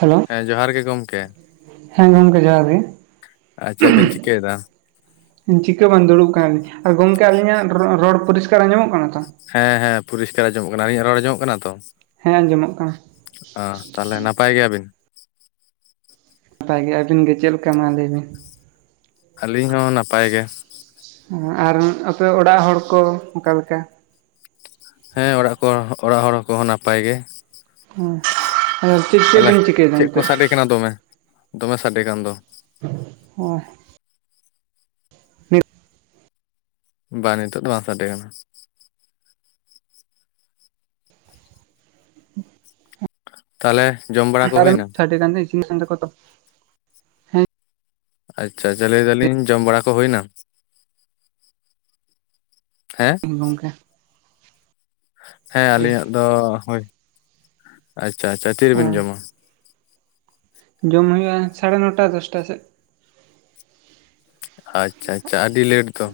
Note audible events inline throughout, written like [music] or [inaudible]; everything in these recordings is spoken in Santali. ᱦᱮᱞᱳ, ᱦᱮᱸ ᱡᱚᱦᱟᱨ ᱜᱤ ᱜᱩᱢᱠᱮ᱾ ᱦᱮᱸ ᱜᱩᱢᱠᱮ ᱡᱚᱦᱟᱨ ᱜᱤ᱾ ᱟᱨ ᱪᱮᱫ ᱵᱤᱱ ᱪᱤᱠᱟᱹᱭᱮᱫᱟ? ᱪᱤᱠᱟᱹ ᱦᱚᱸ ᱵᱟᱝ ᱫᱩᱲᱩᱵ ᱠᱟᱱᱟᱞᱤᱧ᱾ ᱟᱨ ᱜᱚᱝᱠᱮ ᱟᱹᱞᱤᱧᱟᱜ ᱨᱚᱲ ᱯᱚᱨᱤᱥᱠᱟᱨ ᱟᱸᱡᱚᱢᱚᱜ ᱠᱟᱱᱟ ᱛᱚ? ᱦᱮᱸ ᱦᱮᱸ ᱯᱚᱨᱤᱥᱠᱟᱨ ᱟᱡᱚᱢᱚᱜ ᱠᱟᱱᱟ᱾ ᱟᱞᱤᱧᱟᱜ ᱨᱚᱲ ᱟᱡᱚᱢᱚᱜ ᱠᱟᱱᱟ ᱛᱚ? ᱦᱮᱸ ᱟᱸᱡᱚᱢᱚᱜ ᱠᱟᱱᱟ᱾ ᱟ ᱛᱟᱦᱚᱞᱮ ᱱᱟᱯᱟᱭ ᱜᱮᱭᱟᱵᱤᱱ? ᱯᱟᱭ ᱜᱮ ᱟᱹᱵᱤᱱ ᱜᱮ ᱪᱮᱞᱠᱟ ᱢᱟ ᱞᱟᱹᱭ ᱵᱤᱱ? ᱟᱹᱞᱤᱧ ᱦᱚᱸ ᱱᱟᱯᱟᱭ ᱜᱮ᱾ ᱟᱨ ᱟᱯᱮ ᱚᱲᱟᱜ ᱦᱚᱲ ᱠᱚ ᱚᱠᱟ ᱞᱮᱠᱟ? ᱦᱮᱸ ᱚᱲᱟᱜ ᱠᱚ ᱚᱲᱟᱜ ᱦᱚᱲ ᱦᱚᱠᱚᱸ ᱱᱟᱯᱟᱭ ᱜᱮ᱾ ᱦᱮᱸ ᱪᱮᱫ ᱛᱟᱦᱚᱞᱮ ᱪᱮᱫᱵᱮᱱ ᱪᱤᱠᱟᱹ ᱮᱫᱟ ᱪᱮᱫ ᱠᱚ ᱱᱤᱛᱚᱜ? ᱥᱟᱰᱮ ᱠᱟᱱᱟ ᱫᱚᱢᱮ, ᱫᱚᱢᱮ ᱥᱟᱰᱮ ᱠᱟᱱ ᱫᱚ? ᱦᱳᱭ! ᱢᱤᱫ ᱵᱟᱝ, ᱱᱤᱛᱚᱜ ᱫᱚ ᱵᱟᱝ ᱥᱟᱰᱮ ᱠᱟᱱᱟ᱾ [inaudible] ᱛᱟᱦᱮᱞᱮ ᱡᱚᱢ ᱵᱟᱲᱟ ᱠᱚ ᱦᱩᱭᱱᱟ? [inaudible] ᱛᱷᱟᱴᱮ ᱜᱟᱱ ᱫᱚ ᱤᱥᱤᱱ ᱟᱠᱟᱱ ᱛᱟᱠᱚ ᱛᱚ᱾ ᱦᱮᱸ ᱟᱪᱪᱷᱟ ᱪᱷᱟ ᱞᱟᱹᱭ ᱮᱫᱟ ᱞᱤᱧ ᱡᱚᱢ ᱵᱟᱲᱟ ᱠᱚ ᱦᱩᱭ ᱮᱱᱟ? ᱦᱮᱸ? ᱜᱚᱝᱠᱮᱜ ᱦᱮᱸ ᱟᱹᱞᱤᱧᱟᱜ ᱫᱚ ᱦᱳᱭ, ᱟᱪᱪᱷᱟ ᱟᱪᱪᱷᱟ, ᱛᱤ ᱨᱤᱵᱤᱱ ᱡᱚᱢᱼᱟ? ᱡᱚᱢ ᱦᱩᱭᱩᱜᱼᱟ, ᱥᱟᱲᱮ ᱱᱚ ᱴᱟ ᱫᱚᱥ ᱴᱟ ᱥᱮᱫ᱾ ᱦᱟᱻᱪᱪᱷᱟ ᱟᱪᱪᱷᱟ ᱟᱹᱰᱤ ᱞᱮᱴ ᱫᱚ?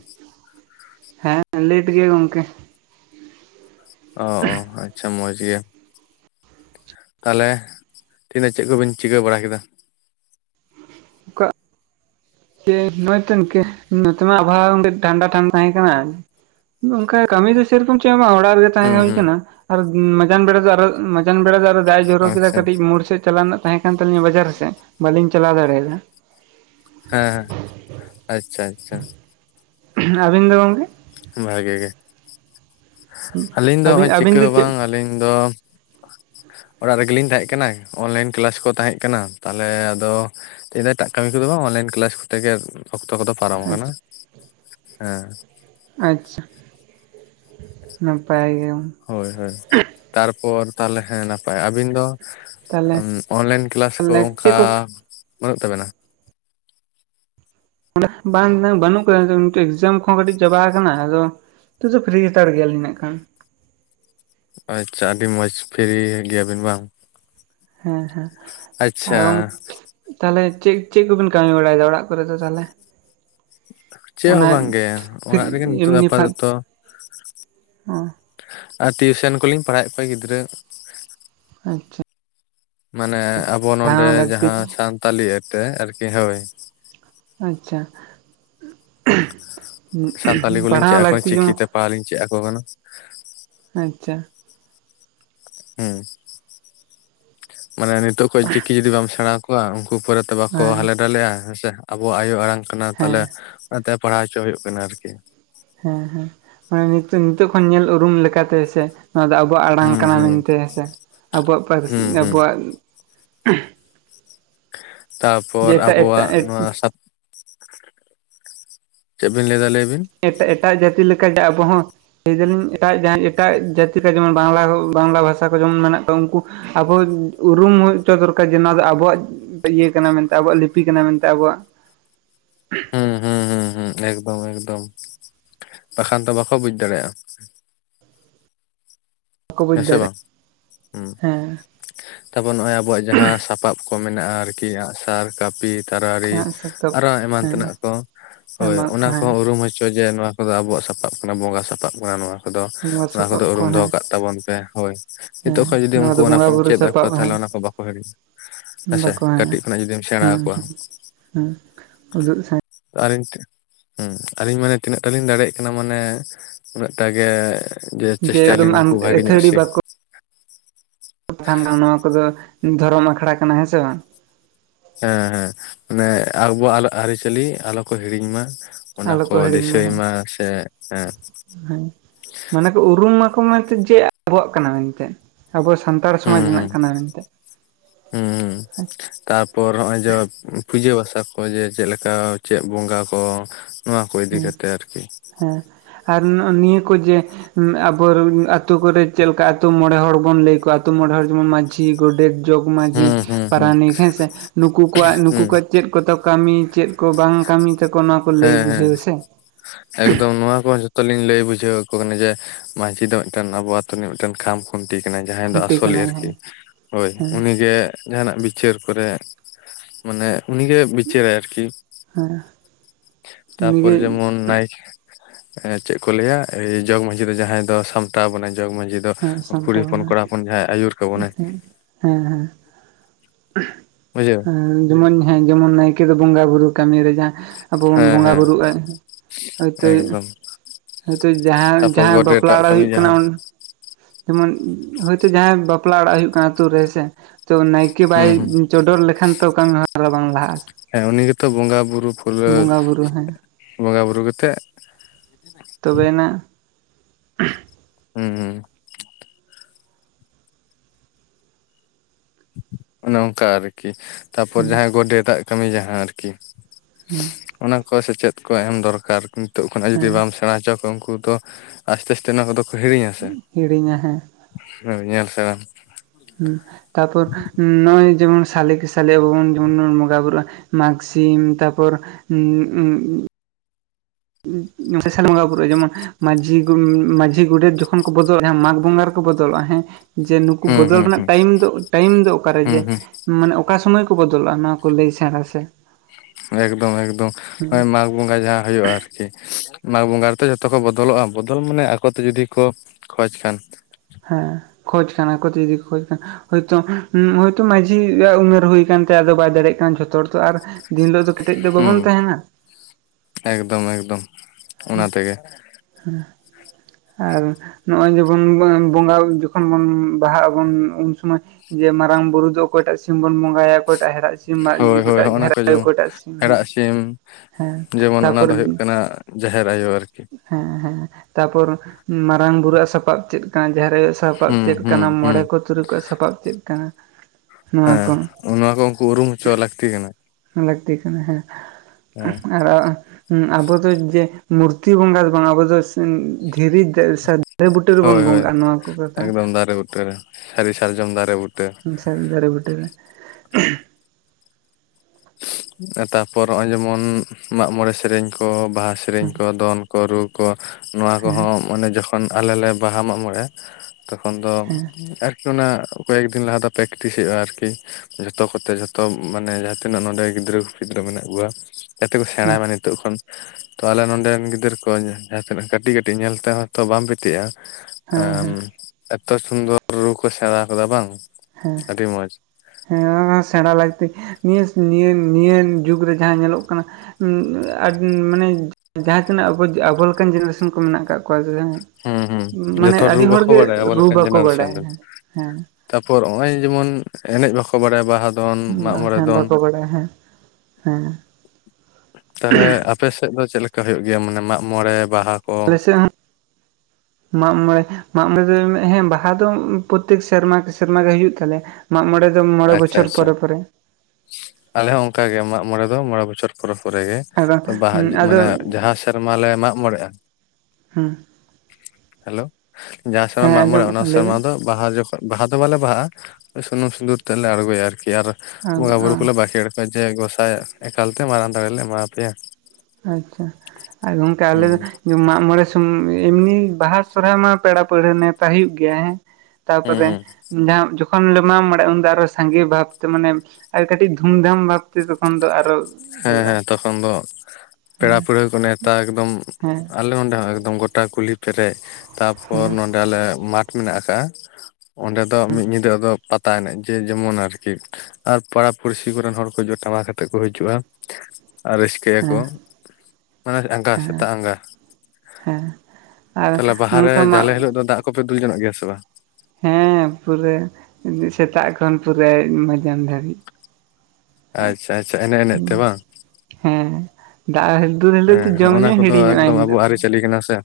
ᱦᱮᱸ [unintelligible] ᱞᱮᱴ ᱜᱮ ᱜᱚᱝᱠᱮ᱾ ᱳᱸ ᱳᱸ ᱟᱪᱪᱷᱟ ᱢᱚᱡᱽ ᱜᱮᱭᱟᱢ᱾ ᱛᱟᱦᱮᱞᱮ ᱛᱤᱱᱟᱹ ᱪᱮᱫ ᱠᱚᱵᱤᱱ ᱪᱤᱠᱟᱹ ᱵᱟᱲᱟ ᱠᱮᱫᱟ? ᱩᱠᱟᱹᱜᱼᱼ ᱪᱮ ᱱᱚᱜ-ᱚᱭ ᱛᱮᱱ ᱠᱮ, ᱱᱚᱛᱮ ᱢᱟ ᱟᱵᱷᱟᱻᱣ ᱴᱷᱟᱸᱱᱰᱟ ᱴᱷᱟᱸᱰ ᱛᱟᱦᱮᱸ ᱠᱟᱱᱟ᱾ ᱜᱚᱝᱠᱮ ᱠᱟᱹᱢᱤ ᱫᱚ ᱥᱟᱹᱭ ᱨᱚᱠᱚᱢ ᱪᱮᱜ ᱦᱚᱸᱵᱟᱝᱼᱟ, ᱚᱲᱟᱜ ᱨᱮᱜᱮᱼᱼ ᱛᱟᱦᱮᱸ ᱦᱩᱸ ᱦᱩᱭ ᱦᱩᱸ ᱠᱟᱱᱟ ᱟᱨ ᱢᱟᱸᱡᱟᱱ ᱵᱮᱲᱟ ᱫᱚ ᱟᱨᱚ ᱢᱟᱸᱡᱟᱱ ᱵᱮᱲᱟ ᱫᱚ ᱟᱨᱚ ᱫᱟᱜᱼᱮ ᱡᱚᱨᱚ ᱠᱮᱫᱟ ᱟᱪᱪᱷᱟ ᱠᱟᱹᱴᱤᱡ ᱢᱩᱲ ᱥᱮᱫᱼᱼ ᱪᱟᱞᱟᱣ ᱨᱮᱱᱟᱜ ᱛᱟᱦᱮᱸ ᱠᱟᱱ ᱛᱟᱹᱞᱤᱧᱟ ᱵᱟᱡᱟᱨ ᱥᱮᱫ, ᱵᱟᱹᱞᱤᱧ ᱪᱟᱞᱟᱣ ᱫᱟᱲᱮ ᱭᱟᱫᱟᱜᱼᱟ᱾ ᱦᱮᱸ ᱦᱮᱸ ᱟᱪᱪᱷᱟ ᱟᱪᱪᱷᱟ। [unintelligible] ᱟᱹᱵᱤᱱ ᱫᱚ ᱜᱚᱝᱠᱮ? ᱵᱷᱟᱜᱮ ᱜᱮ, ᱟᱹᱞᱤᱧ ᱫᱚ ᱟᱹᱵᱤᱱ ᱦᱚᱸᱜᱼᱚᱭ ᱪᱤᱠᱟᱹ ᱟᱹᱵᱤᱱ ᱫᱚ ᱪᱮᱫ ᱦᱚᱸᱵᱟᱝ ᱟᱹᱞᱤᱧ ᱫᱚᱼᱼ ᱚᱲᱟᱜ ᱨᱮᱜᱮᱞᱤᱧ ᱛᱟᱦᱮᱸᱜ ᱠᱟᱱᱟᱭ ᱚᱱᱞᱟᱹᱭᱤᱱ ᱠᱮᱞᱟᱥ ᱠᱚ ᱛᱟᱦᱮᱸᱜ ᱠᱟᱱᱟ, ᱛᱟᱦᱮᱞᱮ ᱟᱫᱚᱼᱼ ᱛᱮᱦᱮᱧ ᱫᱚ ᱮᱴᱟᱜ ᱠᱟᱹᱢᱤ ᱠᱚᱫᱚ ᱵᱟᱝᱼᱟ, ᱚᱱᱞᱟᱹᱭᱤᱱ ᱠᱮᱞᱟᱥ ᱠᱚᱛᱮ ᱜᱮ, ᱚᱠᱛᱚ ᱠᱚᱫᱚ ᱯᱟᱨᱚᱢ ᱟᱠᱟᱱᱟ, ᱟᱪᱪᱷᱟ ᱦᱮᱸ। ᱟᱪᱪᱷᱟ, ᱱᱟᱯᱟᱭ ᱜᱮᱭᱟᱢ᱾ ᱦᱳᱭ ᱦᱳᱭ ᱛᱟᱨᱯᱚᱨ ᱛᱟᱦᱚᱞᱮ ᱦᱮᱸ ᱱᱟᱯᱟᱭ, ᱟᱵᱤᱱ ᱫᱚ? ᱛᱟᱦᱚᱞᱮ ᱟᱩᱸᱻ ᱚᱱᱞᱟᱹᱭᱤᱱ ᱠᱮᱞᱟᱥ ᱠᱚ ᱛᱟᱦᱚᱞᱮ ᱚᱸᱠᱟ ᱪᱮᱫ ᱠᱚ ᱵᱟᱹᱱᱩᱜ ᱛᱟᱵᱮᱱᱟ? [unintelligible] ᱵᱟᱝ ᱱᱟᱭ ᱵᱟᱹᱱᱩᱜ ᱠᱚᱣᱟ [unintelligible] ᱜᱚᱝᱠᱮ ᱮᱠᱡᱟᱢ ᱠᱚᱦᱚᱸ ᱠᱟᱹᱴᱤᱡ ᱪᱟᱵᱟ ᱦᱟᱠᱟᱱᱟ ᱟᱫᱚᱼᱼ ᱛᱚᱜ ᱫᱚ ᱯᱷᱤᱨᱤ ᱦᱟᱛᱟᱲ ᱜᱮᱭᱟᱞᱤᱧ ᱱᱟᱹᱜ ᱠᱷᱟᱱ। ᱟᱪᱪᱷᱟ ᱟᱹᱰᱤ ᱢᱚᱸᱡᱽ ᱯᱷᱮᱨᱤ ᱦᱮᱜᱮᱭᱟᱵᱤᱱ ᱵᱟᱝ। ᱦᱮᱸ ᱦᱮᱸ ᱟᱨ ᱟᱪᱪᱷᱟ ᱜᱚᱝᱼᱼ ᱛᱟᱦᱮᱞᱮ ᱪᱮᱫ ᱪᱮᱫ ᱠᱚᱵᱤᱱ ᱠᱟᱹᱢᱤ ᱵᱟᱲᱟᱭᱮᱫᱟ ᱚᱲᱟᱜ ᱠᱚᱨᱮ ᱫᱚ ᱛᱟᱦᱮᱞᱮ? ᱪᱮᱜ ᱦᱚᱸ ᱵᱟᱝ ᱜᱮ, ᱯᱷᱤᱨ ᱚᱲᱟᱜ ᱨᱮᱜᱮ ᱱᱤᱛᱚᱜ ᱫᱚ ᱮᱢᱱᱤ ᱟᱯᱟ ᱯᱷᱟᱸᱠ ᱫᱚᱛᱚ। ᱚ ᱟᱨ ᱴᱤᱭᱩᱥᱮᱱ ᱠᱚᱞᱤᱧ ᱯᱟᱲᱦᱟᱣᱮᱜ ᱠᱚᱣᱟ ᱜᱤᱫᱽᱨᱟᱹ। ᱟᱪᱪᱷᱟ। ᱢᱟᱱᱮ ᱟᱵᱚ ᱱᱚᱸᱰᱮ ᱯᱟᱲᱦᱟᱣ ᱦᱚᱸ ᱞᱟᱹᱠᱛᱤ ᱡᱟᱦᱟᱸ ᱥᱟᱱᱛᱟᱞᱤ ᱤᱭᱟᱹᱛᱮ ᱟᱨᱠᱤ ᱦᱳᱭ। ᱟᱪᱪᱷᱟ, ᱟ [unintelligible] ᱯᱟᱲᱦᱟᱣ ᱞᱟᱹᱠᱛᱤ ᱡᱚᱸᱬᱚᱼᱼ ᱯᱟ ᱞᱤᱧ ᱪᱮᱜ ᱟᱠᱚ ᱠᱟᱱᱟ। ᱟᱪᱪᱷᱟ। ᱦᱩᱸ ᱢᱟᱱᱮ ᱱᱤᱛᱚᱜ ᱠᱷᱚᱡ ᱪᱤᱠᱤ ᱡᱩᱫᱤ ᱵᱟᱢ ᱥᱮᱬᱟ ᱦᱟᱠᱚᱣᱟ ᱩᱸᱠᱩ ᱯᱚᱨᱮᱼᱼ ᱛᱚ ᱵᱟᱠᱚ ᱦᱮᱸ ᱦᱟᱞᱮ ᱰᱷᱟᱞᱮᱜᱼᱟ ᱦᱮᱸᱥᱮ ᱟᱵᱚᱣᱟᱜ ᱟᱭᱳ ᱟᱲᱟᱝ ᱠᱟᱱᱟ ᱦᱮᱸ ᱛᱟᱦᱮᱞᱮᱼᱼ ᱚᱱᱟᱛᱮ ᱯᱟᱲᱦᱟᱣ ᱦᱚᱪᱚ ᱦᱩᱭᱩᱜ ᱠᱟᱱᱟ ᱟᱨᱠᱤ। ᱦᱮᱸ ᱦᱮᱸ, ᱦᱮᱸ ᱱᱤᱛᱚ ᱱᱤᱛᱚᱜ ᱠᱷᱚᱱ ᱧᱮᱞ ᱩᱨᱩᱢ ᱞᱮᱠᱟᱛᱮ ᱦᱮᱥᱮ᱾ ᱱᱚᱣᱟ ᱫᱚ ᱟᱵᱚᱣᱟᱜ ᱟᱲᱟᱝ ᱦᱩᱸ ᱠᱟᱱᱟ ᱦᱩᱸ ᱢᱮᱱᱛᱮ ᱦᱮᱸᱥᱮ, ᱟᱵᱚᱣᱟᱜ ᱯᱟᱹᱨᱥ ᱦᱩᱸ ᱦᱩᱸ ᱟᱵᱚᱣᱟᱜᱼᱼ ᱛᱟᱯᱚᱨ ᱮᱴᱟᱜ ᱮᱴᱟᱜ ᱟᱵᱚᱣᱟᱜ ᱱᱚᱣᱟ ᱥᱟᱯ ᱪᱮᱫ ᱵᱤᱱ ᱞᱟᱹᱭᱫᱟ ᱞᱟᱹᱭ ᱵᱤᱱ। ᱮᱴᱟᱜ ᱮᱴᱟᱜ ᱡᱟᱹᱛᱤ ᱞᱮᱠᱟᱜᱮ ᱟᱵᱚᱦᱚᱸ। ᱞᱟᱹᱭ ᱫᱟᱞᱤᱧ ᱮᱴᱟᱜ ᱡᱟᱦᱟᱸᱭ ᱮᱴᱟᱜ ᱡᱟᱹᱛᱤ ᱠᱚ ᱡᱮᱢᱚᱱ ᱵᱟᱝᱞᱟ ᱵᱟᱝᱞᱟ ᱵᱷᱟᱥᱟ ᱠᱚ ᱡᱮᱢᱚᱱ ᱢᱮᱱᱟᱜ ᱠᱚᱣᱟ ᱩᱱᱠᱩᱼᱼ ᱟᱵᱚ ᱩᱨᱩᱢ ᱦᱳᱭ ᱦᱚᱪᱚ ᱫᱚᱨᱠᱟᱨ ᱡᱮ ᱱᱚᱣᱟ ᱫᱚ ᱟᱵᱚᱣᱟᱜᱼᱼ ᱤᱭᱟᱹ ᱠᱟᱱᱟ ᱢᱮᱱᱛᱮ ᱟᱵᱚᱣᱟᱜ ᱞᱤᱯᱤ ᱠᱟᱱᱟ ᱢᱮᱱᱛᱮ ᱟᱵᱚᱣᱟᱜ ᱦᱩᱸ ᱦᱩᱸ ᱦᱩᱸ ᱦᱩᱸ ᱮᱠᱫᱚᱢ ᱮᱠᱫᱚᱢ ᱵᱟᱠᱷᱟᱱ ᱫᱚ ᱵᱟᱠᱚ ᱵᱩᱡᱽ ᱫᱟᱲᱮᱭᱟᱜᱼᱟ। ᱵᱟᱠᱚ ᱵᱩᱡᱽ ᱦᱮᱸ ᱥᱮ ᱵᱟᱝ ᱫᱟᱲᱮᱭᱟᱜᱼᱟ ᱦᱩᱸ। ᱦᱮᱸ ᱛᱟᱯᱚᱨ ᱱᱚᱜᱼᱚᱭ ᱟᱵᱚᱣᱟᱜ ᱡᱟᱦᱟᱸ ᱥᱟᱯᱟᱵ ᱠᱚ ᱢᱮᱱᱟᱜᱼᱟ ᱟᱨᱠᱤ ᱟᱸᱜᱼᱥᱟᱨ ᱠᱟᱹᱯᱤᱼᱼ ᱛᱟᱨᱣᱟᱨᱤ ᱦᱮᱸ ᱥᱟᱠᱟᱢ ᱟᱨᱚ ᱮᱢᱟᱱ ᱦᱮᱸ ᱛᱮᱱᱟᱜ ᱠᱚ ᱦᱳᱭ ᱮᱢᱟᱜ ᱠᱚ ᱚᱱᱟ ᱦᱮᱸ ᱠᱚᱦᱚᱸ ᱩᱨᱩᱢ ᱦᱚᱪᱚ ᱡᱮ ᱱᱚᱣᱟᱼᱼ ᱠᱚᱫᱚ ᱟᱵᱚᱣᱟᱜ ᱥᱟᱯᱟᱵ ᱠᱟᱱᱟ ᱵᱚᱸᱜᱟ ᱥᱟᱯᱟᱵ ᱠᱟᱱᱟ ᱱᱚᱣᱟ ᱠᱚᱫᱚ ᱵᱚᱸᱜᱟ ᱱᱚᱣᱟ ᱥᱟᱯᱟᱵ ᱠᱚᱫᱚ ᱠᱚ ᱩᱨᱩᱢ ᱦᱮᱸ ᱫᱚᱦᱚᱠᱟᱜ ᱛᱟᱵᱚᱱᱼᱼ ᱦᱳᱭ ᱱᱤᱛᱚᱜ ᱦᱮᱸ ᱠᱷᱚᱱ ᱡᱩᱫᱤ ᱱᱚᱣᱟ ᱩᱱᱠᱩ ᱫᱚ ᱚᱱᱟ ᱵᱚᱸᱜᱟ ᱠᱚᱢ ᱵᱩᱨᱩ ᱪᱮᱫ ᱥᱟᱯᱟᱵ ᱟᱠᱚᱣᱟ ᱛᱟᱦᱚᱞᱮ ᱦᱮᱸ ᱚᱱᱟ ᱠᱚ ᱵᱟᱠᱚ ᱦᱤᱲᱤᱧᱟ। ᱦᱮᱸᱥᱮ ᱵᱟᱠᱚ ᱦᱮᱸ ᱠᱟᱹᱴᱤᱡ ᱠᱷᱚᱱᱟᱜ ᱡᱩᱫᱤᱢ ᱥᱮᱬᱟ ᱦᱩᱸ ᱟᱠᱚᱣᱟ। ᱦᱩᱸ ᱩᱫᱩᱜ ᱥᱟᱸᱼᱼ ᱟᱨᱤᱴ ᱦᱩᱸ ᱟᱞᱤᱧ ᱢᱟᱱᱮ ᱛᱤᱱᱟᱹᱜ ᱴᱟ ᱞᱤᱧ ᱫᱟᱲᱮᱭᱟᱜ ᱠᱟᱱᱟ ᱢᱟᱱᱮ ᱩᱱᱟᱹᱜᱴᱟᱜ ᱜᱮ ᱡᱮ ᱮᱠᱫᱚᱢ ᱪᱮᱥᱴᱟᱭᱟᱞᱤᱧ ᱟᱢ ᱩᱱᱠᱩ ᱵᱷᱟᱜᱮ ᱧᱚᱜ ᱟᱹᱛᱷᱟᱹᱲᱤ ᱥᱮ ᱵᱟᱠᱚ ᱛᱟᱦᱮᱱ ᱠᱟᱱᱟ ᱱᱚᱣᱟ ᱠᱚᱫᱚ ᱫᱷᱚᱨᱚᱢ ᱟᱠᱷᱲᱟ ᱠᱟᱱᱟ ᱦᱮᱸᱥᱮ ᱵᱟᱝ? ᱦᱮᱸ ᱦᱮᱸ ᱢᱟᱱᱮ ᱟᱵᱚ ᱟᱞᱚ ᱟᱹᱨᱤᱪᱟᱹᱞᱤ ᱟᱞᱚ ᱠᱚ ᱦᱤᱲᱤᱧ ᱢᱟ᱾ ᱚᱱᱟ ᱠᱚ ᱫᱤᱥᱟᱹᱭ ᱢᱟ ᱥᱮ ᱦᱮᱸ ᱦᱩᱸ ᱢᱟᱱᱮ ᱠᱚ ᱩᱨᱩᱢ ᱢᱟᱠᱚ ᱢᱮᱱᱛᱮ ᱡᱮᱫ ᱟᱵᱚᱜ ᱠᱟᱱᱟ ᱢᱮᱱ ᱛᱮ ᱟᱵᱚ ᱥᱟᱱᱛᱟᱲ ᱦᱩᱸ ᱥᱚᱢᱟᱡ ᱦᱩᱸ ᱨᱮᱱᱟᱜ ᱠᱟᱱᱟ ᱢᱮᱱ ᱛᱮ ᱦᱩᱸ ᱦᱩ ᱛᱟᱨᱯᱚᱨ ᱱᱚᱜᱼᱚᱭ ᱡᱮ ᱯᱩᱡᱟᱹ ᱯᱟᱥᱟ ᱠᱚ ᱡᱮ ᱪᱮᱫᱠᱟ ᱪᱮᱫ ᱵᱚᱸᱜᱟ ᱠᱚ ᱱᱚᱣᱟ ᱠᱚ ᱤᱫᱤ ᱦᱮᱸ ᱠᱟᱛᱮ ᱟᱨᱠᱤ᱾ ᱦᱮᱸ ᱟᱨ ᱱᱤᱭᱟᱹ ᱠᱚ ᱡᱮ ᱦᱩᱸ ᱟᱵᱚ ᱨᱮᱱ ᱟᱛᱩ ᱠᱚᱨᱮ ᱪᱮᱞᱮᱠᱟ ᱟᱛᱩ ᱢᱚᱬᱮ ᱦᱚᱲ ᱵᱚᱱ ᱞᱟᱹᱭ ᱠᱚᱣᱟ ᱟᱛᱩ ᱢᱚᱬᱮ ᱦᱚᱲ ᱡᱮᱢᱚᱱ ᱢᱟᱡᱷᱤ ᱢᱟᱹᱡᱷᱤ ᱜᱚᱰᱮᱛ ᱡᱚᱜᱽ ᱢᱟᱹᱡᱷᱤ ᱦᱩᱸ ᱦᱩᱸ ᱦᱩᱸ ᱯᱟᱨᱟᱱᱤᱠ ᱦᱮᱸᱥᱮ ᱱᱩᱠᱩ ᱠᱚᱣᱟᱜ ᱱᱩᱠᱩ ᱦᱩᱸ ᱠᱚ ᱪᱮᱫ ᱠᱚᱛᱚ ᱠᱟᱹᱢᱤ ᱪᱮᱫ ᱠᱚ ᱵᱟᱝ ᱠᱟᱹᱢᱤ ᱛᱟᱠᱚ ᱱᱚᱣᱟ ᱠᱚ ᱞᱟᱹᱭ ᱦᱮᱸ ᱦᱮᱸ ᱵᱩᱡᱷᱟᱹᱣ᱾ ᱥᱮ ᱮᱠᱫᱚᱢ ᱱᱚᱣᱟ ᱠᱚᱦᱚᱸ ᱡᱚᱛᱚᱞᱤᱧ ᱞᱟᱹᱭ ᱵᱩᱡᱷᱟᱹᱣᱟᱠᱚ ᱠᱟᱱᱟ ᱡᱮ ᱢᱟᱸᱹᱡᱷᱤ ᱫᱚ ᱢᱤᱫᱴᱮᱱ ᱟᱵᱚ ᱟᱛᱳ ᱨᱤᱱᱤᱡ ᱢᱤᱫᱴᱮᱱ ᱠᱷᱟᱢ ᱠᱷᱩᱱᱴᱤ ᱠᱟᱱᱟᱭ ᱡᱟᱦᱟᱸᱭ ᱫᱚ ᱠᱷᱩᱱᱴᱤ ᱟᱥᱚᱞᱤᱜ ᱠᱟᱱᱟᱭ ᱟᱨᱠᱤ, ᱦᱮᱸ ᱦᱳᱭ ᱦᱮᱸ ᱩᱱᱤᱜᱮ ᱡᱟᱦᱟᱸᱱᱟᱜ ᱵᱤᱪᱟᱹᱨ ᱠᱚᱨᱮᱜ, ᱢᱟᱱᱮ ᱩᱱᱤᱜᱮ ᱵᱤᱪᱟᱹᱨᱟᱭ ᱟᱨᱠᱤ ᱾ ᱦᱮᱸ ᱛᱟᱯᱚᱨᱮ ᱩᱱᱤᱜᱮ ᱡᱮᱢᱚᱱ ᱱᱟᱭ ᱪᱮᱫ ᱠᱚ ᱞᱮᱭᱟ ᱮᱭ, ᱡᱚᱜᱽ ᱢᱟᱹᱡᱷᱤ ᱫᱚ ᱡᱟᱦᱟᱸᱭ ᱫᱚ ᱥᱟᱢᱴᱟᱣ ᱵᱚᱱᱟᱭ ᱡᱚᱜᱽ ᱢᱟᱹᱡᱷᱤ ᱫᱚ ᱦᱮᱸ ᱠᱩᱲᱤ ᱥᱟᱢᱴᱟᱣ ᱦᱚᱯᱚᱱ ᱵᱚᱱᱟᱭ ᱠᱚᱲᱟ ᱦᱚᱯᱚᱱ ᱡᱟᱦᱟᱸᱭ ᱟᱹᱭᱩᱨ ᱠᱟᱵᱚᱭᱟᱭ ᱾ ᱦᱮᱸ ᱦᱮᱸ ᱵᱩᱡᱷᱣ? ᱡᱮᱢᱚᱱ ᱮᱸ ᱡᱮᱢᱚᱱ ᱱᱟᱭᱠᱮ ᱫᱚ ᱵᱚᱸᱜᱟ ᱵᱩᱨᱩ ᱠᱟᱹᱢᱤ ᱨᱮ ᱡᱟᱦᱟᱸ ᱟᱵᱚ ᱵᱚᱱ ᱦᱮᱸ ᱵᱚᱸᱜᱟ ᱦᱮᱸ ᱵᱩᱨᱩᱜᱼᱟ, ᱦᱚᱭ ᱛᱳ ᱮᱠᱫᱚᱢ ᱦᱳᱭᱛᱳ ᱡᱟᱦᱟᱸ ᱛᱟᱯᱚᱨ ᱡᱟᱦᱟᱸᱟᱭ ᱜᱚᱰ ᱵᱟᱯᱞᱟ ᱨᱮᱴᱟᱜ ᱚᱲᱟᱜ ᱠᱟᱹᱢᱤ ᱦᱩᱭᱩᱜ ᱠᱟᱱᱟ ᱡᱟᱦᱟᱸ ᱡᱮᱢᱚᱱ ᱦᱳᱭᱛᱳ ᱡᱟᱦᱟᱸᱭ ᱵᱟᱯᱞᱟ ᱚᱲᱟᱜ ᱦᱳᱭᱳᱜ ᱠᱟᱱᱟ ᱟᱛᱩ ᱨᱮ ᱥᱮ, ᱛᱚ ᱱᱟᱭᱠᱮ ᱦᱩᱸ ᱵᱟᱭ ᱦᱩᱸ ᱪᱚᱰᱚᱨ ᱞᱮᱠᱷᱟᱱ ᱛᱚ ᱠᱟᱹᱢᱤ ᱦᱚᱨᱟ ᱵᱟᱝ ᱞᱟᱦᱟᱜᱼᱟ ᱾ ᱦᱮᱸ ᱩᱱᱤ ᱜᱮᱛᱚ ᱵᱚᱸᱜᱟ ᱵᱩᱨᱩ ᱯᱷᱩᱨᱞᱟᱹ ᱵᱚᱸᱜᱟ ᱵᱩᱨᱩ ᱦᱮᱸ ᱵᱚᱸᱜᱟ ᱵᱩᱨᱩ ᱠᱟᱛᱮᱜ ᱛᱚᱵᱮᱭᱱᱟᱜ ᱦᱩᱸ ᱦᱩᱸ ᱚᱱᱮ ᱚᱝᱠᱟ ᱟᱨᱠᱤ, ᱛᱟᱯᱚᱨ ᱡᱟᱦᱟᱸ ᱜᱚᱰᱮᱛᱟᱜ ᱠᱟᱹᱢᱤ ᱡᱟᱦᱟᱸ ᱟᱨᱠᱤ ᱦᱩᱸ ᱚᱱᱟ ᱠᱚ ᱥᱮᱪᱮᱫ ᱠᱚ ᱮᱢ ᱫᱚᱨᱠᱟᱨ, ᱱᱤᱛᱚᱜ ᱠᱷᱚᱱᱟᱜ ᱡᱩᱫᱤ ᱵᱟᱢ ᱥᱮᱸᱬᱟ ᱦᱚᱪᱚ ᱠᱚᱣᱟ ᱩᱱᱠᱩ ᱫᱚ ᱟᱥᱛᱮ ᱟᱥᱛᱮ ᱱᱚᱣᱟ ᱠᱚᱫᱚ ᱠᱚ ᱦᱤᱲᱤᱧᱟ ᱥᱮ, ᱦᱤᱲᱤᱧᱟ ᱦᱮᱸ ᱦᱳᱭ ᱧᱮᱞ ᱥᱮᱸᱬᱟ ᱦᱩᱸ, ᱛᱟᱯᱚᱨ ᱱᱚᱜᱼᱚᱭ ᱡᱮᱢᱚᱱ ᱥᱟᱞᱮ ᱠᱮ ᱥᱟᱞᱮ ᱟᱵᱚ ᱵᱚᱱ ᱡᱮᱢᱚᱱ ᱵᱚᱱ ᱵᱚᱸᱜᱟ ᱵᱩᱨᱩᱜᱼᱟ ᱢᱟᱜᱽ ᱥᱤᱢ ᱛᱟᱯᱚᱨ [unintelligible] ᱵᱚᱸᱜᱟ ᱵᱩᱨᱩᱼᱟ ᱡᱮᱢᱚᱱ ᱢᱟᱡᱷᱤ ᱢᱟᱡᱷᱤ ᱜᱚᱰᱮᱛ ᱡᱚᱠᱷᱚᱱ ᱠᱚ ᱵᱚᱫᱚᱞᱚᱜᱼᱟ, ᱡᱟᱦᱟᱸ ᱢᱟᱜᱽ ᱵᱚᱸᱜᱟ ᱨᱮᱠᱚ ᱵᱚᱫᱚᱞᱚᱜᱼᱟ ᱾ ᱦᱮᱸ ᱡᱮ ᱱᱩᱠᱩ ᱦᱩᱸ ᱵᱚᱫᱚᱞ ᱦᱩᱸ ᱨᱮᱱᱟᱜ ᱦᱩᱸ ᱴᱟᱭᱤᱢ ᱫᱚ ᱴᱟᱭᱤᱢ ᱫᱚ ᱚᱠᱟᱨᱮ ᱦᱩᱸ ᱡᱮ ᱢᱟᱱᱮ ᱚᱠᱟ ᱥᱚᱢᱟᱹᱭ ᱠᱚ ᱵᱚᱫᱚᱞᱚᱜᱼᱟ, ᱱᱚᱣᱟ ᱠᱚ ᱞᱟᱹᱭ ᱥᱮᱸᱬᱟ ᱥᱮ ᱾ ᱮᱠᱫᱚᱢ ᱮᱠᱫᱚᱢ, ᱦᱳᱭ ᱢᱟᱜᱽ ᱵᱚᱸᱜᱟ ᱡᱟᱦᱟᱸ ᱦᱳᱭᱳᱜᱼᱟ ᱟᱨᱠᱤ, ᱢᱟᱜᱽ ᱵᱚᱸᱜᱟ ᱨᱮᱛᱚ ᱡᱚᱛᱚ ᱠᱚ ᱵᱚᱫᱚᱞᱚᱜᱼᱟ, ᱵᱚᱫᱚᱞ ᱢᱟᱱᱮ ᱟᱠᱚᱛᱮ ᱡᱩᱫᱤ ᱠᱚ ᱠᱷᱚᱡᱽ ᱠᱷᱟᱱ ᱾ ᱦᱮᱸ, ᱠᱷᱚᱡᱽ ᱠᱷᱟᱱ, ᱟᱠᱚᱛᱮ ᱡᱩᱫᱤ ᱠᱚ ᱠᱷᱚᱡᱽ ᱠᱷᱟᱱ ᱦᱳᱭᱛᱳ ᱦᱚᱳᱭᱛᱳ ᱢᱟᱹᱡᱷᱤᱭᱟᱜ ᱩᱢᱮᱨ ᱦᱩᱭ ᱠᱟᱱᱛᱟᱭᱟ ᱟᱫᱚ ᱵᱟᱭ ᱫᱟᱲᱮᱭᱟᱜ ᱠᱟᱱᱟ, ᱡᱷᱚᱛᱚ ᱦᱚᱲ ᱛᱚ ᱟᱨ ᱫᱤᱱ ᱦᱤᱞᱳᱜ ᱫᱚ ᱠᱮᱴᱮᱡ ᱫᱚ ᱦᱩᱸ ᱵᱟᱵᱚᱱ ᱛᱟᱦᱮᱱᱟ ᱾ ᱮᱠᱫᱚᱢ ᱮᱠᱫᱚᱢ, ᱚᱱᱟ ᱛᱮᱜᱮ ᱦᱮᱸ ᱟᱨ ᱱᱚᱜᱼᱚᱭ ᱡᱮᱵᱚᱱ ᱵᱚᱸᱜᱟ ᱡᱚᱠᱷᱚᱱ ᱵᱚᱱ ᱵᱟᱦᱟ ᱟᱵᱚᱱ ᱩᱱ ᱥᱚᱢᱚᱭ ᱡᱮ ᱢᱟᱨᱟᱝ ᱵᱩᱨᱩ ᱫᱚ ᱚᱠᱚᱭᱴᱟᱜ ᱥᱤᱢ ᱵᱚᱱ ᱵᱚᱸᱜᱟᱭᱟ ᱚᱠᱚᱭᱴᱟᱜ ᱦᱮᱲᱟᱜ ᱥᱤ ᱦᱳᱭ ᱦᱳᱭ ᱦᱚᱜᱼᱚ ᱱᱚᱝᱠᱚ ᱡᱮᱢᱚᱱ ᱦᱮᱸ ᱦᱮᱲᱟᱜ ᱥᱤᱢ ᱦᱮᱸ ᱡᱮᱢᱚᱱ ᱚᱱᱟ ᱛᱟᱯᱚᱨ ᱫᱚ ᱦᱳᱭᱳᱜ ᱠᱟᱱᱟ ᱡᱟᱦᱮᱨ ᱟᱭᱳ ᱟᱨᱠᱤ ᱾ ᱦᱮᱸ ᱦᱮᱸ ᱛᱟᱯᱚᱨ ᱢᱟᱨᱟᱝ ᱵᱩᱨᱩᱣᱟᱜ ᱥᱟᱯᱟᱵ ᱪᱮᱫ ᱠᱟᱱᱟ ᱡᱟᱦᱮᱨ ᱟᱭᱳ ᱥᱟᱯᱟᱵ ᱦᱩᱸ ᱪᱮᱫ ᱦᱩᱸ ᱠᱟᱱᱟ ᱦᱩᱸ ᱢᱚᱬᱮ ᱠᱚ ᱛᱩᱨᱩᱭ ᱠᱚᱣᱟᱜ ᱥᱟᱯᱟᱵ ᱪᱮᱫ ᱠᱟᱱᱟ ᱱᱚᱣᱟ ᱠᱚ ᱦᱮᱸ ᱱᱚᱣᱟ ᱠᱚ ᱩᱱᱠᱩ ᱩᱨᱩᱢ ᱦᱚᱪᱚ ᱞᱟᱹᱠᱛᱤ ᱠᱟᱱᱟ ᱞᱟᱹᱠᱛᱤ ᱠᱟᱱᱟ ᱦᱮᱸ ᱦᱮᱸ ᱟᱨ ᱟᱵᱚ ᱫᱚ ᱡᱮ ᱢᱩᱨᱛᱤ ᱵᱚᱸᱜᱟ ᱫᱚ ᱵᱟᱝ ᱟᱵᱚ ᱫᱚ ᱫᱷᱤᱨᱤ ᱥᱮ ᱫᱟᱨᱮ ᱵᱩᱴᱟᱹ ᱨᱮᱵᱚᱱ ᱦᱳᱭ ᱦᱳᱭ ᱵᱚᱸᱜᱟᱜᱼᱟ ᱱᱚᱣᱟ ᱠᱚ ᱠᱟᱛᱷᱟ ᱮᱠᱫᱚᱢ ᱫᱟᱨᱮ ᱵᱩᱴᱟᱹ ᱨᱮ ᱥᱟᱹᱨᱤ ᱥᱟᱨᱡᱚᱢ ᱫᱟᱨᱮ ᱵᱩᱴᱟᱹ ᱥᱟᱨ ᱫᱟᱨᱮ ᱵᱩᱴᱟᱹ ᱨᱮ ᱟᱨ ᱛᱟᱯᱚᱨ ᱦᱚᱸᱜᱼᱚᱭ ᱡᱮᱢᱚᱱ ᱢᱟᱜ ᱢᱚᱬᱮ ᱥᱮᱨᱮᱧ ᱠᱚ ᱵᱟᱦᱟ ᱥᱮ ᱥᱮᱨᱮᱧ ᱦᱮᱸ ᱠᱚ ᱫᱚᱱ ᱠᱚ ᱨᱩ ᱠᱚ ᱱᱚᱣᱟ ᱦᱮᱸ ᱠᱚᱦᱚᱸ ᱢᱟᱱᱮ ᱡᱚᱠᱷᱚᱱ ᱟᱞᱮ ᱞᱮ ᱵᱟᱦᱟ ᱢᱟᱜ ᱢᱚᱬᱮᱜ-ᱟ ᱛᱚᱠᱷᱚᱱ ᱫᱚ ᱚᱱᱟ ᱠᱚᱭᱮᱠ ᱫᱤᱱ ᱞᱟᱦᱟ ᱫᱚ ᱯᱮᱠᱴᱤᱥ ᱦᱩᱭᱩᱜᱼᱟ ᱟᱨᱠᱤ ᱡᱷᱚᱛᱚ ᱠᱚᱛᱮ ᱡᱷᱚᱛᱚ ᱢᱟᱱᱮ ᱛᱤᱱᱟᱹᱜ ᱱᱚᱰᱮ ᱜᱤᱫᱽᱨᱟᱹ ᱯᱤᱫᱽᱨᱟᱹ ᱢᱮᱱᱟᱜ ᱠᱚᱣᱟ ᱡᱟᱛᱮ ᱠᱚ ᱥᱮᱬᱟᱭ ᱦᱮᱸ ᱢᱟ ᱢᱟᱱᱮ ᱱᱤᱛᱚᱜ ᱠᱷᱚᱱ ᱛᱚ ᱟᱞᱮ ᱱᱚᱸᱰᱮᱱ ᱜᱤᱫᱟᱹᱨ ᱠᱚ ᱡᱟᱦᱟᱸ ᱛᱤᱱᱟᱹᱜ ᱠᱟᱹᱴᱤᱡ ᱠᱟᱹᱴᱤᱡ ᱧᱮᱞ ᱛᱮᱦᱚᱸ ᱛᱚ ᱵᱟᱢ ᱯᱟᱹᱛᱤᱭᱟᱹᱜᱼᱟ ᱦᱮᱸ ᱦᱮᱸ ᱮᱛᱚ ᱥᱩᱱᱫᱚᱨ ᱨᱩ ᱠᱚ ᱥᱮᱬᱟ ᱠᱟᱫᱟ ᱵᱟᱝ ᱦᱮᱸ ᱟᱹᱰᱤ ᱢᱚᱸᱡᱽ ᱦᱮᱸ ᱚᱱᱟ ᱥᱮᱬᱟ ᱞᱟᱹᱠᱛᱤ ᱱᱤᱭᱟᱹ ᱱᱤᱭᱟᱹ ᱱᱤᱭᱟᱹ ᱡᱩᱜᱽ ᱨᱮ ᱡᱟᱦᱟᱸ ᱧᱮᱞᱚᱜ ᱠᱟᱱᱟ ᱢᱟᱱᱮ ᱡᱟᱦᱟᱸᱛᱤᱱᱟᱹᱜ ᱟᱵᱚ ᱞᱮᱠᱟᱱ ᱡᱮᱱᱟᱨᱮᱥᱚᱱ ᱠᱚ ᱢᱮᱱᱟᱜ ᱠᱟᱜ ᱠᱚᱣᱟ ᱥᱮ ᱦᱮᱸ ᱦᱩᱸ ᱦᱩᱸ ᱢᱟᱱᱮ ᱡᱚᱛᱚ ᱨᱩ ᱟᱹᱰᱤ ᱦᱚᱲ ᱵᱟᱠᱚ ᱜᱮ ᱵᱟᱲᱟᱭᱟ ᱟᱵᱚ ᱨᱩ ᱞᱮᱠᱟᱱ ᱵᱟᱠᱚ ᱡᱮᱱᱟᱨᱮᱥᱚᱱ ᱵᱟᱰᱟᱭᱟ ᱨᱮᱱ ᱦᱮᱸ ᱛᱟᱯᱚᱨ ᱱᱚᱜ ᱚᱭ ᱡᱮᱢᱚᱱ ᱮᱱᱮᱡ ᱵᱟᱠᱚ ᱠᱚ ᱵᱟᱲᱟᱭᱟ ᱵᱟᱦᱟ ᱫᱚᱱ ᱢᱟᱜᱢᱚᱬᱮ ᱦᱮᱸ ᱫᱚᱱ ᱵᱟᱠᱚ ᱵᱟᱰᱟᱭᱟ ᱦᱮᱸ ᱦᱮᱸ ᱛᱟᱦᱞᱮ ᱟᱯᱮ ᱥᱮᱫ ᱫᱚ ᱪᱮᱫᱞᱮᱠᱟ ᱦᱩᱭᱩᱜ ᱜᱮᱭᱟ ᱢᱟᱱᱮ ᱢᱟᱜ ᱢᱚᱬᱮ ᱵᱟᱦᱟ? ᱠᱚ ᱟᱞᱮ ᱥᱮᱫ ᱦᱚᱸ᱾ [unintelligible] ᱢᱟᱜ ᱢᱚᱬᱮ ᱢᱟᱜ ᱢᱚᱬᱮ ᱦᱮᱸ ᱵᱟᱦᱟ ᱫᱚ ᱯᱨᱚᱛᱮᱠ ᱥᱮᱨᱢᱟ ᱥᱮᱨᱢᱟ ᱜᱮ ᱦᱩᱭᱩᱜ ᱛᱟᱞᱮᱭᱟ᱾ ᱢᱟᱜ ᱢᱚᱬᱮ ᱫᱚ ᱢᱚᱬᱮ ᱟᱪᱪᱷᱟ ᱵᱚᱪᱷᱚᱨ ᱟᱪᱪᱷᱟ ᱯᱚᱨᱮ ᱯᱚᱨᱮ᱾ ᱟᱞᱮ ᱦᱚᱸ ᱚᱱᱠᱟ ᱜᱮ ᱢᱟᱜ ᱢᱚᱬᱮ ᱫᱚ ᱢᱚᱬᱮ ᱵᱚᱪᱷᱚᱨ᱾ ᱯᱚᱨᱮ ᱯᱚᱨᱮ ᱜᱮ ᱟᱫᱚ ᱛᱚ ᱵᱟᱦᱟ ᱟᱫᱚ ᱢᱟᱱᱮ ᱡᱟᱦᱟᱸ ᱥᱮᱨᱢᱟᱞᱮ ᱢᱟᱜ ᱢᱚᱬᱮᱜᱼᱟ᱾ ᱦᱩᱸ ᱦᱮᱞᱳ ᱡᱟᱦᱟᱸ ᱥᱮᱨᱢᱟ ᱢᱟᱜ ᱢᱚᱬᱮ ᱟᱸᱡᱚᱢᱚᱜ ᱚᱱᱟ ᱠᱟᱱᱟ ᱞᱟᱹᱭ ᱥᱮᱨᱢᱟ ᱵᱮᱱ ᱫᱚ᱾ ᱵᱟᱦᱟ ᱡᱚᱠᱷᱚᱡ ᱵᱟᱦᱟ ᱫᱚ ᱵᱟᱞᱮ ᱵᱟᱦᱟᱜᱼᱟ ᱥᱩᱱᱩᱢ ᱥᱤᱸᱫᱩᱨ ᱛᱮᱞᱮ ᱟᱬᱜᱚᱭᱟ ᱟᱨᱠᱤ ᱟᱨ᱾ ᱵᱚᱸᱜᱟ ᱵᱩᱨᱩ ᱠᱚᱞᱮ ᱵᱟᱠᱷᱮᱲ ᱠᱚᱣᱟ ᱡᱮ ᱜᱚᱸᱥᱟᱭ ᱮᱠᱟᱞᱛᱮ ᱢᱟᱨᱟᱝ ᱫᱟᱲᱮ ᱞᱮ ᱮᱢᱟ ᱯᱮᱭᱟ᱾ ᱟᱪᱪᱷᱟ ᱠᱚᱝᱠᱮ ᱟᱞᱮ᱾ ᱦᱩᱸ ᱢᱟᱜ ᱢᱚᱬᱮ ᱥᱚ ᱮᱢᱱᱤ ᱵᱟᱦᱟ ᱥᱚᱨᱦᱟᱭ ᱢᱟ ᱯᱮᱲᱟ ᱯᱟᱹᱲᱦᱟᱹ ᱱᱮᱶᱛᱟ ᱦᱩᱭᱩᱜ ᱜᱮᱭᱟ ᱦᱮᱸ᱾ ᱦᱩᱸ ᱛᱟᱯᱚᱨᱮ ᱦᱩᱸ ᱡᱟᱦᱟᱸᱼᱼ ᱛᱚᱠᱷᱚᱱ ᱞᱮ ᱢᱟᱢ ᱵᱟᱲᱟᱭ ᱩᱱᱫᱚ ᱟᱨᱚ ᱥᱟᱸᱜᱮ ᱵᱷᱟᱵᱛᱮ ᱢᱟᱱᱮ ᱟᱨ ᱠᱟᱹᱴᱤᱡ ᱫᱷᱩᱢᱫᱷᱟᱢ ᱵᱷᱟᱵᱛᱮ ᱛᱚᱠᱷᱚᱱ ᱫᱚ ᱟᱨᱚ᱾ ᱦᱮᱸ ᱦᱩᱭᱩᱜᱼᱟ ᱦᱮᱸ ᱛᱚᱠᱷᱚᱱ ᱫᱚ ᱦᱮᱸ ᱯᱮᱲᱟ ᱯᱟᱹᱲᱦᱟᱹ ᱠᱚ ᱱᱮᱣᱛᱟ ᱮᱠᱫᱚᱢ ᱦᱮᱸ ᱟᱞᱮ ᱱᱚᱸᱰᱮ ᱦᱚᱸ ᱮᱠᱫᱚᱢ ᱦᱚᱸ᱾ ᱜᱚᱴᱟ ᱠᱩᱞᱦᱤ ᱯᱮᱨᱮᱡ ᱛᱟᱨᱯᱚᱨ ᱦᱮᱸ ᱱᱚᱰᱮ ᱟᱞᱮ ᱢᱟᱴᱷ ᱢᱮᱱᱟᱜ ᱟᱠᱟᱜᱼᱟ᱾ ᱚᱸᱰᱮ ᱫᱚ ᱢᱤᱫ ᱧᱤᱫᱟᱹ ᱟᱫᱚ᱾ ᱯᱟᱛᱟ ᱮᱱᱮᱡ ᱡᱮ ᱡᱮᱢᱚᱱ ᱟᱨᱠᱤ ᱟᱨ ᱯᱟᱲᱟ ᱯᱩᱲᱥᱤ ᱠᱚᱨᱮᱱ ᱦᱚᱲ ᱠᱚ ᱦᱤᱡᱩᱜᱼᱟ ᱴᱟᱢᱟᱠ ᱟᱛᱮᱫ ᱠᱚ ᱦᱤᱡᱩᱜᱼᱟ᱾ ᱟᱨ ᱨᱟᱹᱥᱠᱟᱹᱭᱟ ᱠᱚ ᱦᱮᱸ ᱟᱸᱜᱟ ᱥᱮᱛᱟᱜ ᱟᱸᱜᱟ᱾ ᱦᱮᱸ ᱟᱨ ᱛᱟᱦᱚᱞᱮ ᱵᱟᱦᱟᱨᱮ ᱱᱚᱝᱠᱟ ᱡᱟᱞᱮ ᱢᱟᱜ ᱦᱤᱞᱳᱜ ᱫᱚ ᱫᱟᱜ ᱠᱚᱯᱮ ᱫᱩᱞ ᱡᱚᱧᱚᱜ ᱜᱮᱭᱟ ᱥᱮ ᱵᱟ? ᱦᱮᱸ ᱯᱩᱨᱟᱹ ᱥᱮᱛᱟᱜ ᱠᱷᱚᱱ ᱯᱩᱨᱟᱹ ᱢᱟᱡᱟᱢ ᱫᱷᱟᱵᱤᱡ᱾ ᱟᱪᱪᱷᱟ ᱟᱪᱪᱷᱟ ᱮᱱᱮᱡ ᱮᱱᱮᱡ ᱛᱮ ᱵᱟᱝ᱾ ᱦᱮᱸ ᱫᱟᱜ ᱫᱩᱞ ᱦᱤᱞᱳᱜ ᱫᱚ ᱡᱚᱢ ᱧᱩ ᱦᱤᱲᱤᱧᱚᱜᱼᱟ ᱮᱱᱦᱤᱞᱳᱜ᱾ ᱪᱟᱞᱤ ᱠᱟᱱᱟ ᱥᱮ᱾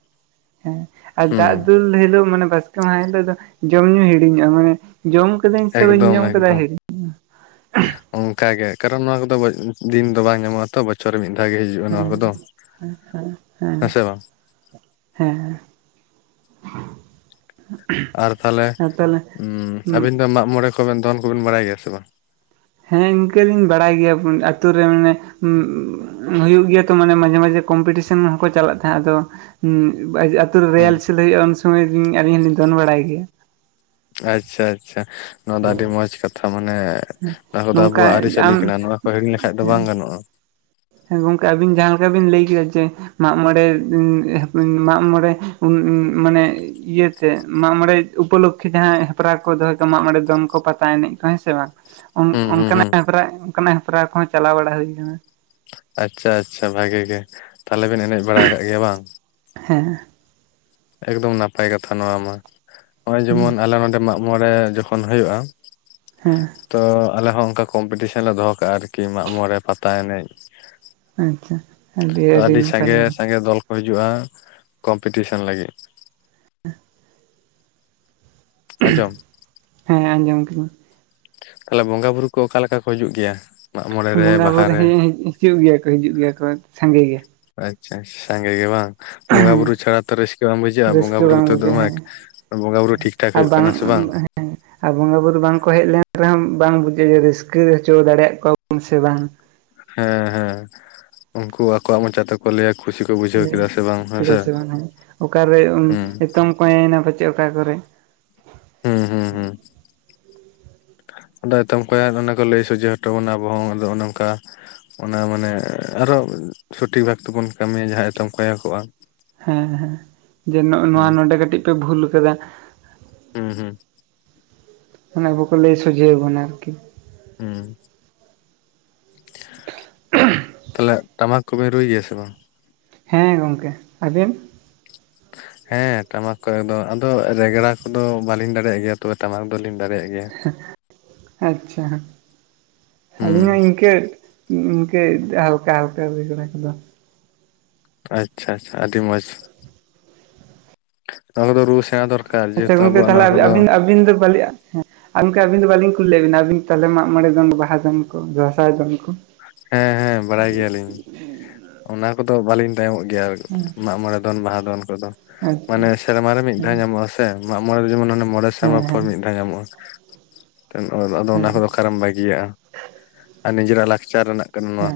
ᱦᱮᱸ ᱟᱨ ᱦᱩᱸ ᱫᱟᱜ ᱫᱩᱞ ᱦᱤᱞᱳᱜ ᱢᱟᱱᱮ ᱵᱟᱥᱠᱮ ᱢᱟᱦᱟ ᱦᱤᱞᱳᱜ ᱫᱚ ᱡᱚᱢ ᱧᱩ ᱦᱤᱲᱤᱧᱚᱜᱼᱟ ᱢᱟᱱᱮ ᱡᱚᱢ᱾ ᱡᱚᱢ ᱠᱮᱹᱫᱟᱹᱧ ᱥᱮ ᱵᱟᱹᱧ ᱮᱠᱫᱚᱢ ᱡᱚᱢ ᱠᱮᱫᱟ ᱦᱤᱲᱤᱧ᱾ ᱚᱱᱠᱟ ᱜᱮ, ᱠᱟᱨᱚᱱ ᱱᱚᱣᱟ ᱠᱚᱫᱚ ᱫᱤᱱ ᱫᱚ ᱵᱟᱝ ᱧᱟᱢᱚᱜ-ᱟ ᱛᱚ᱾ ᱵᱚᱪᱷᱚᱨ ᱨᱮ ᱢᱤᱫ ᱫᱷᱟᱣ ᱜᱮ ᱦᱤᱡᱩᱜᱼᱟ ᱱᱚᱣᱟ ᱦᱮᱸ ᱠᱚᱫᱚ ᱦᱮᱸ ᱥᱮ ᱵᱟᱝ? ᱦᱮᱸ, ᱟᱨ ᱛᱟᱦᱞᱮ ᱟᱨ ᱛᱟᱦᱚᱞᱮ ᱩᱸ ᱟᱵᱤᱱ ᱫᱚ ᱢᱟᱜ ᱢᱚᱬᱮᱸ ᱠᱚᱵᱤᱱ ᱫᱚᱱ ᱠᱚᱵᱤᱱ ᱵᱟᱲᱟᱭ ᱜᱮᱭᱟ ᱥᱮ ᱵᱟᱝ? ᱦᱮᱸ ᱤᱱᱠᱟᱹ ᱫᱩᱧ ᱵᱟᱲᱟᱭ ᱜᱮᱭᱟ, ᱟᱛᱳ ᱨᱮ ᱢᱟᱱᱮ ᱩᱸ᱾ ᱦᱩᱭᱩᱜ ᱜᱮᱭᱟ ᱛᱚ ᱢᱟᱱᱮ ᱢᱟᱡᱷᱮ ᱢᱟᱡᱷᱮ ᱠᱚᱢᱯᱤᱴᱤᱥᱮᱱ ᱦᱚᱸᱠᱚ ᱪᱟᱞᱟᱜ ᱛᱟᱦᱮᱸᱜ ᱟᱫᱚ᱾ ᱩᱢ ᱟᱹᱛᱩ ᱨᱮ ᱦᱩᱸ ᱨᱤᱦᱟᱭᱟᱞᱥᱚᱞ ᱦᱩᱭᱩᱜᱼᱟ ᱩᱱ ᱥᱚᱢᱚᱭ ᱩᱢ ᱟᱹᱞᱤᱧ ᱦᱚᱞᱤᱧ ᱫᱚᱱ ᱵᱟᱲᱟᱭ ᱜᱮᱭᱟ᱾ ᱟᱪᱪᱷᱟ ᱟᱪᱪᱷᱟ, ᱱᱚᱣᱟ ᱫᱚ ᱟᱹᱰᱤ ᱢᱚᱸᱡᱽ ᱠᱟᱛᱷᱟ ᱢᱟᱱᱮ᱾ ᱱᱚᱣᱟ ᱠᱚᱫᱚ ᱟᱵᱚᱣᱟᱜ ᱱᱚᱝᱠᱟ ᱟᱹᱨᱤᱪᱟᱹᱞᱤ ᱟᱢ ᱠᱟᱱᱟ ᱱᱚᱣᱟ ᱠᱚ ᱦᱤᱸᱲᱤᱝ ᱞᱮᱠᱷᱟᱡ ᱫᱚ ᱵᱟᱝ ᱜᱟᱱᱚᱜᱼᱟ᱾ ᱦᱮᱸ ᱜᱚᱝᱠᱮ ᱟᱹᱵᱤᱱ ᱡᱟᱦᱟᱸ ᱞᱮᱠᱟ ᱵᱤᱱ ᱞᱟᱹᱭ ᱠᱮᱭᱟ ᱡᱮ᱾ ᱢᱟᱜᱢᱚᱲᱮᱸ [unintelligible] ᱢᱟᱜᱢᱚᱚᱲᱮᱸ [unintelligible] ᱢᱟᱱᱮ ᱤᱭᱟᱹ ᱡᱮ ᱢᱟᱜ ᱢᱚᱬᱮᱸ ᱩᱯᱚᱞᱳᱠᱠᱷᱮ ᱡᱟᱦᱟᱸ ᱦᱮᱯᱨᱟᱣ ᱠᱚ ᱫᱚᱦᱚᱭ ᱢᱟᱜ ᱢᱚᱬᱮᱸ ᱫᱚᱱ ᱠᱚ ᱯᱟᱛᱟ ᱮᱱᱮᱡ ᱠᱚ ᱦᱮᱸ ᱥᱮ ᱵᱟᱝ? ᱚᱱ ᱦᱩᱸ ᱦᱩᱸ ᱦᱩᱸ ᱚᱱᱠᱟᱱᱟᱜ ᱦᱮᱯᱨᱟᱣ ᱠᱚᱦᱚᱸ ᱪᱟᱞᱟᱣ ᱵᱟᱲᱟ ᱦᱳᱣ ᱟᱠᱟᱱᱟ᱾ ᱟᱪᱪᱷᱟ ᱟᱪᱪᱷᱟ, ᱵᱷᱟᱜᱤ ᱜᱮ ᱛᱟᱦᱞᱮ ᱵᱮᱱ ᱮᱱᱮᱡ ᱵᱟᱲᱟ ᱟᱠᱟᱜ ᱜᱮᱭᱟ ᱵᱟᱝ᱾ ᱦᱮᱸ, ᱮᱠᱫᱚᱢ ᱱᱟᱯᱟᱭ ᱠᱟᱛᱷᱟ ᱱᱚᱣᱟ ᱢᱟ, ᱱᱚᱜᱼᱚᱭ ᱦᱮᱸ ᱡᱮᱢᱚᱱ ᱟᱞᱮ ᱱᱚᱸᱰᱮ ᱢᱟᱜ ᱢᱚᱬᱮ ᱡᱚᱠᱷᱚᱱ ᱦᱳᱣᱳᱜᱼᱟ᱾ ᱦᱮᱸ ᱛᱚ ᱟᱞᱮ ᱦᱚᱸ ᱚᱱᱠᱟ ᱠᱚᱢᱯᱤᱴᱤᱥᱮᱱ ᱞᱮ ᱫᱚᱦᱚ ᱠᱟᱜᱼᱟ ᱟᱨᱠᱤ ᱢᱟᱜ ᱢᱚᱬᱮᱸ ᱯᱟᱛᱟ ᱮᱱᱮᱡ᱾ ᱟᱪᱪᱷᱟ, ᱛᱚ ᱟᱹᱰᱤ ᱥᱟᱸᱜᱮ ᱥᱟᱸᱜᱮ ᱫᱚᱞ ᱠᱚ ᱦᱤᱡᱩᱜᱼᱟ ᱠᱚᱢᱯᱤᱴᱤᱥᱮᱱ ᱞᱟᱹᱜᱤᱫ᱾ [inaudible] ᱟᱸᱡᱚᱢ [unintelligible] ᱦᱮᱸ ᱟᱸᱡᱚᱢ ᱠᱟᱹᱧ ᱛᱟᱦᱞᱮ ᱵᱚᱸᱜᱟ ᱵᱩᱨᱩ ᱠᱚ ᱚᱠᱟ ᱞᱮᱠᱟ ᱠᱚ ᱦᱤᱡᱩᱜ ᱜᱮᱭᱟ? ᱢᱟᱜ ᱢᱚᱬᱮ ᱨᱮ ᱵᱚᱸᱜᱟ ᱵᱟᱦᱟ ᱵᱩᱨᱩ ᱨᱮ ᱦᱮᱸ ᱦᱮᱸ ᱦᱤᱡᱩᱜ ᱜᱮᱭᱟ ᱠᱚ ᱦᱤᱡᱩᱜ ᱜᱮᱭᱟ ᱠᱚ ᱦᱮᱸ ᱥᱟᱸᱜᱮ ᱜᱮ᱾ ᱟᱪᱪᱷᱟ ᱥᱟᱸᱜᱮ ᱜᱮ ᱵᱟᱝ, ᱵᱚᱸᱜᱟ ᱵᱩᱨᱩ ᱪᱷᱟᱲᱟ ᱛᱚ ᱨᱟᱹᱥᱠᱟᱹ ᱵᱟᱝ ᱵᱩᱡᱷᱟᱹᱜᱼᱟ ᱵᱚᱸᱜᱟ ᱨᱟᱹᱥᱠᱟᱹ ᱵᱩᱨᱩ ᱵᱟᱝ ᱛᱚ ᱵᱩᱡᱷᱟᱹᱜᱼᱟ ᱫᱚᱢᱮ ᱦᱮᱸ ᱵᱚᱸᱜᱟᱼᱵᱩᱨᱩ ᱴᱷᱤᱠ ᱴᱷᱟᱠ ᱦᱳᱭᱳᱜ ᱠᱟᱱᱟ ᱥᱮ ᱵᱟᱝ, ᱟᱨ ᱵᱚᱸᱜᱟ ᱵᱩᱨᱩ ᱵᱟᱝ ᱠᱚ ᱦᱮᱡ ᱞᱮᱱ ᱨᱮᱦᱚᱸ ᱵᱟᱝ ᱵᱩᱡᱟᱹᱜ-ᱟ ᱨᱟᱹᱥᱠᱟᱹ ᱦᱚᱪᱚ ᱫᱟᱲᱮᱭᱟᱜ ᱠᱚᱣᱟ ᱵᱚᱱ ᱥᱮ ᱵᱟᱝ᱾ ᱦᱮᱸ ᱦᱮᱸ ᱩᱱᱠᱩ ᱟᱠᱚᱣᱟᱜ ᱢᱚᱸᱪᱟ ᱛᱮᱠᱚ ᱞᱟᱹᱭᱟ ᱠᱩᱥᱤ ᱠᱚ ᱵᱩᱡᱷᱟᱹᱣ ᱠᱮᱫᱟ ᱥᱮ ᱵᱟᱝ ᱦᱮᱸᱥᱮ᱾ ᱚᱠᱟ ᱨᱮ ᱦᱩᱸ ᱮᱛᱚᱢ ᱠᱚᱸᱭᱮ ᱮᱱᱟ ᱯᱟᱪᱮᱫ ᱚᱠᱟ ᱠᱚᱨᱮ, ᱦᱩᱸ ᱦᱩᱸ ᱦᱩᱸ [inaudible] ᱟᱫᱚ ᱮᱛᱚᱢ ᱠᱚᱭᱟ ᱚᱱᱟ ᱠᱚ ᱞᱟᱹᱭ ᱥᱚᱡᱷᱮ ᱦᱚᱸᱴᱚ ᱵᱚᱱᱟ ᱚᱱᱟ ᱦᱚᱸ ᱟᱫᱚ ᱚᱱᱮ ᱱᱚᱝᱠᱟ ᱚᱱᱟ ᱢᱟᱱᱮ ᱟᱨ ᱦᱚᱸ ᱥᱚᱴᱷᱤᱠ ᱵᱷᱟᱵ ᱛᱮᱵᱚᱱ ᱠᱟᱹᱢᱤᱭᱟ ᱡᱟᱦᱟᱸ ᱮᱛᱚᱢ ᱠᱚᱸᱭᱮ ᱠᱚᱜᱼᱟ᱾ ᱦᱮᱸ ᱦᱮᱸ, ᱡᱮ ᱱᱚᱜ ᱱᱚᱣᱟ ᱦᱩᱸ ᱱᱚᱸᱰᱮ ᱠᱟᱹᱴᱤᱡ ᱯᱮ ᱵᱷᱩᱞ ᱠᱟᱫᱟ, ᱦᱩᱸ ᱦᱩᱸ, ᱚᱱᱟ ᱠᱚ ᱠᱚ ᱞᱟᱹᱭ ᱥᱚᱡᱷᱮᱭᱟ ᱵᱚᱱᱟ ᱟᱨᱠᱤ᱾ ᱦᱩᱸ, ᱛᱟᱦᱞᱮ ᱴᱟᱢᱟᱠ ᱠᱚ ᱵᱤᱱ ᱨᱩᱭ ᱜᱮᱭᱟ ᱥᱮ ᱵᱟᱝ? ᱦᱮᱸ ᱜᱚᱝᱠᱮ᱾ ᱟᱵᱤᱱ? ᱦᱮᱸ ᱴᱟᱢᱟᱠ ᱠᱚ ᱫᱚ ᱟᱫᱚ ᱨᱮᱜᱽᱲᱟ ᱠᱚᱫᱚ ᱵᱟᱹᱞᱤᱧ ᱫᱟᱲᱮᱭᱟᱜ ᱜᱮᱭᱟ ᱛᱚᱵᱮ ᱴᱟᱢᱟᱠ ᱫᱚᱞᱤᱧ ᱫᱟᱲᱮᱭᱟᱜ ᱜᱮᱭᱟ᱾ ᱦᱩᱸ ᱟᱹᱞᱤᱝ ᱚ ᱤᱱᱠᱟᱹ ᱤᱱᱠᱟᱹ ᱦᱟᱞᱠᱟ ᱦᱟᱞᱠᱟ ᱨᱮᱜᱽᱲᱟ ᱠᱚ ᱫᱚ᱾ ᱟᱪᱪᱷᱟ ᱟᱪᱪᱷᱟ, ᱟᱹᱰᱤ ᱢᱚᱡᱽ᱾ ᱱᱚᱣᱟ ᱠᱚ ᱫᱚ ᱨᱩ ᱥᱮᱸᱲᱟ ᱫᱚᱨᱠᱟᱨ᱾ ᱟᱪᱪᱷᱟ ᱡᱮᱦᱮᱛᱩ ᱜᱚᱝᱠᱮ ᱟᱵᱚᱣᱟᱜ ᱛᱟᱦᱞᱮ ᱱᱚᱣᱟ ᱠᱚᱫᱚ ᱟᱹᱵᱤ-ᱟᱹᱵᱤᱱ ᱟᱹᱵᱤᱱ ᱫᱚ [unintelligible] ᱟ ᱜᱚᱝᱠᱮ ᱟᱹᱵᱤᱱ ᱫᱚ ᱵᱟᱞᱤᱝ ᱠᱩᱞᱤ ᱞᱮᱫ ᱵᱤᱱᱟ ᱟᱹᱵᱤᱱ ᱛᱟᱦᱞᱮ ᱢᱟᱜ ᱢᱚᱬᱮᱸ ᱫᱚᱱ, ᱵᱟᱦᱟᱸ ᱫᱚᱱ ᱠᱚ, ᱫᱟᱸᱥᱟᱭ ᱫᱚᱱ ᱠᱚ ᱦᱮᱸ ᱦᱮᱸ ᱵᱟᱲᱟᱭ ᱜᱮᱭᱟᱞᱤᱝ, ᱚᱱᱟ ᱠᱚᱫᱚ ᱵᱟᱞᱤᱝ ᱛᱟᱭᱚᱢᱚᱜ ᱜᱮᱭᱟ ᱟᱨ ᱢᱟᱜ ᱢᱚᱬᱮᱸ ᱫᱚᱱ, ᱵᱟᱦᱟ ᱫᱚᱱ ᱠᱚᱫᱚ ᱟᱪᱪᱷᱟ ᱢᱟᱱᱮ ᱥᱮᱨᱢᱟ ᱨᱮ ᱢᱤᱫ ᱫᱷᱟᱣ ᱧᱟᱢᱚᱜ ᱟᱥᱮ᱾ ᱢᱟᱜ ᱢᱚᱸᱬᱮ ᱫᱚ ᱡᱮᱢᱚᱱ, ᱢᱚᱸᱬᱮ ᱦᱮᱸ ᱥᱮᱨᱢᱟ ᱯᱚᱨ ᱦᱮᱸ ᱢᱤᱫ ᱫᱷᱟᱣ ᱧᱟᱢᱚᱜᱼᱟ᱾ ᱟ-ᱟᱫᱚ ᱟᱫᱚ ᱚᱱᱟ ᱦᱮᱸ ᱠᱚᱫᱚ ᱚᱠᱟ ᱠᱚᱨᱮᱢ ᱵᱟᱹᱜᱤᱭᱟᱜᱼᱟ, ᱟᱨ ᱱᱤᱡᱮᱨᱟᱜ ᱞᱟᱠᱪᱟᱨ ᱨᱮᱱᱟᱜ ᱠᱟᱱᱟ ᱱᱚᱣᱟ᱾ ᱦᱮᱸ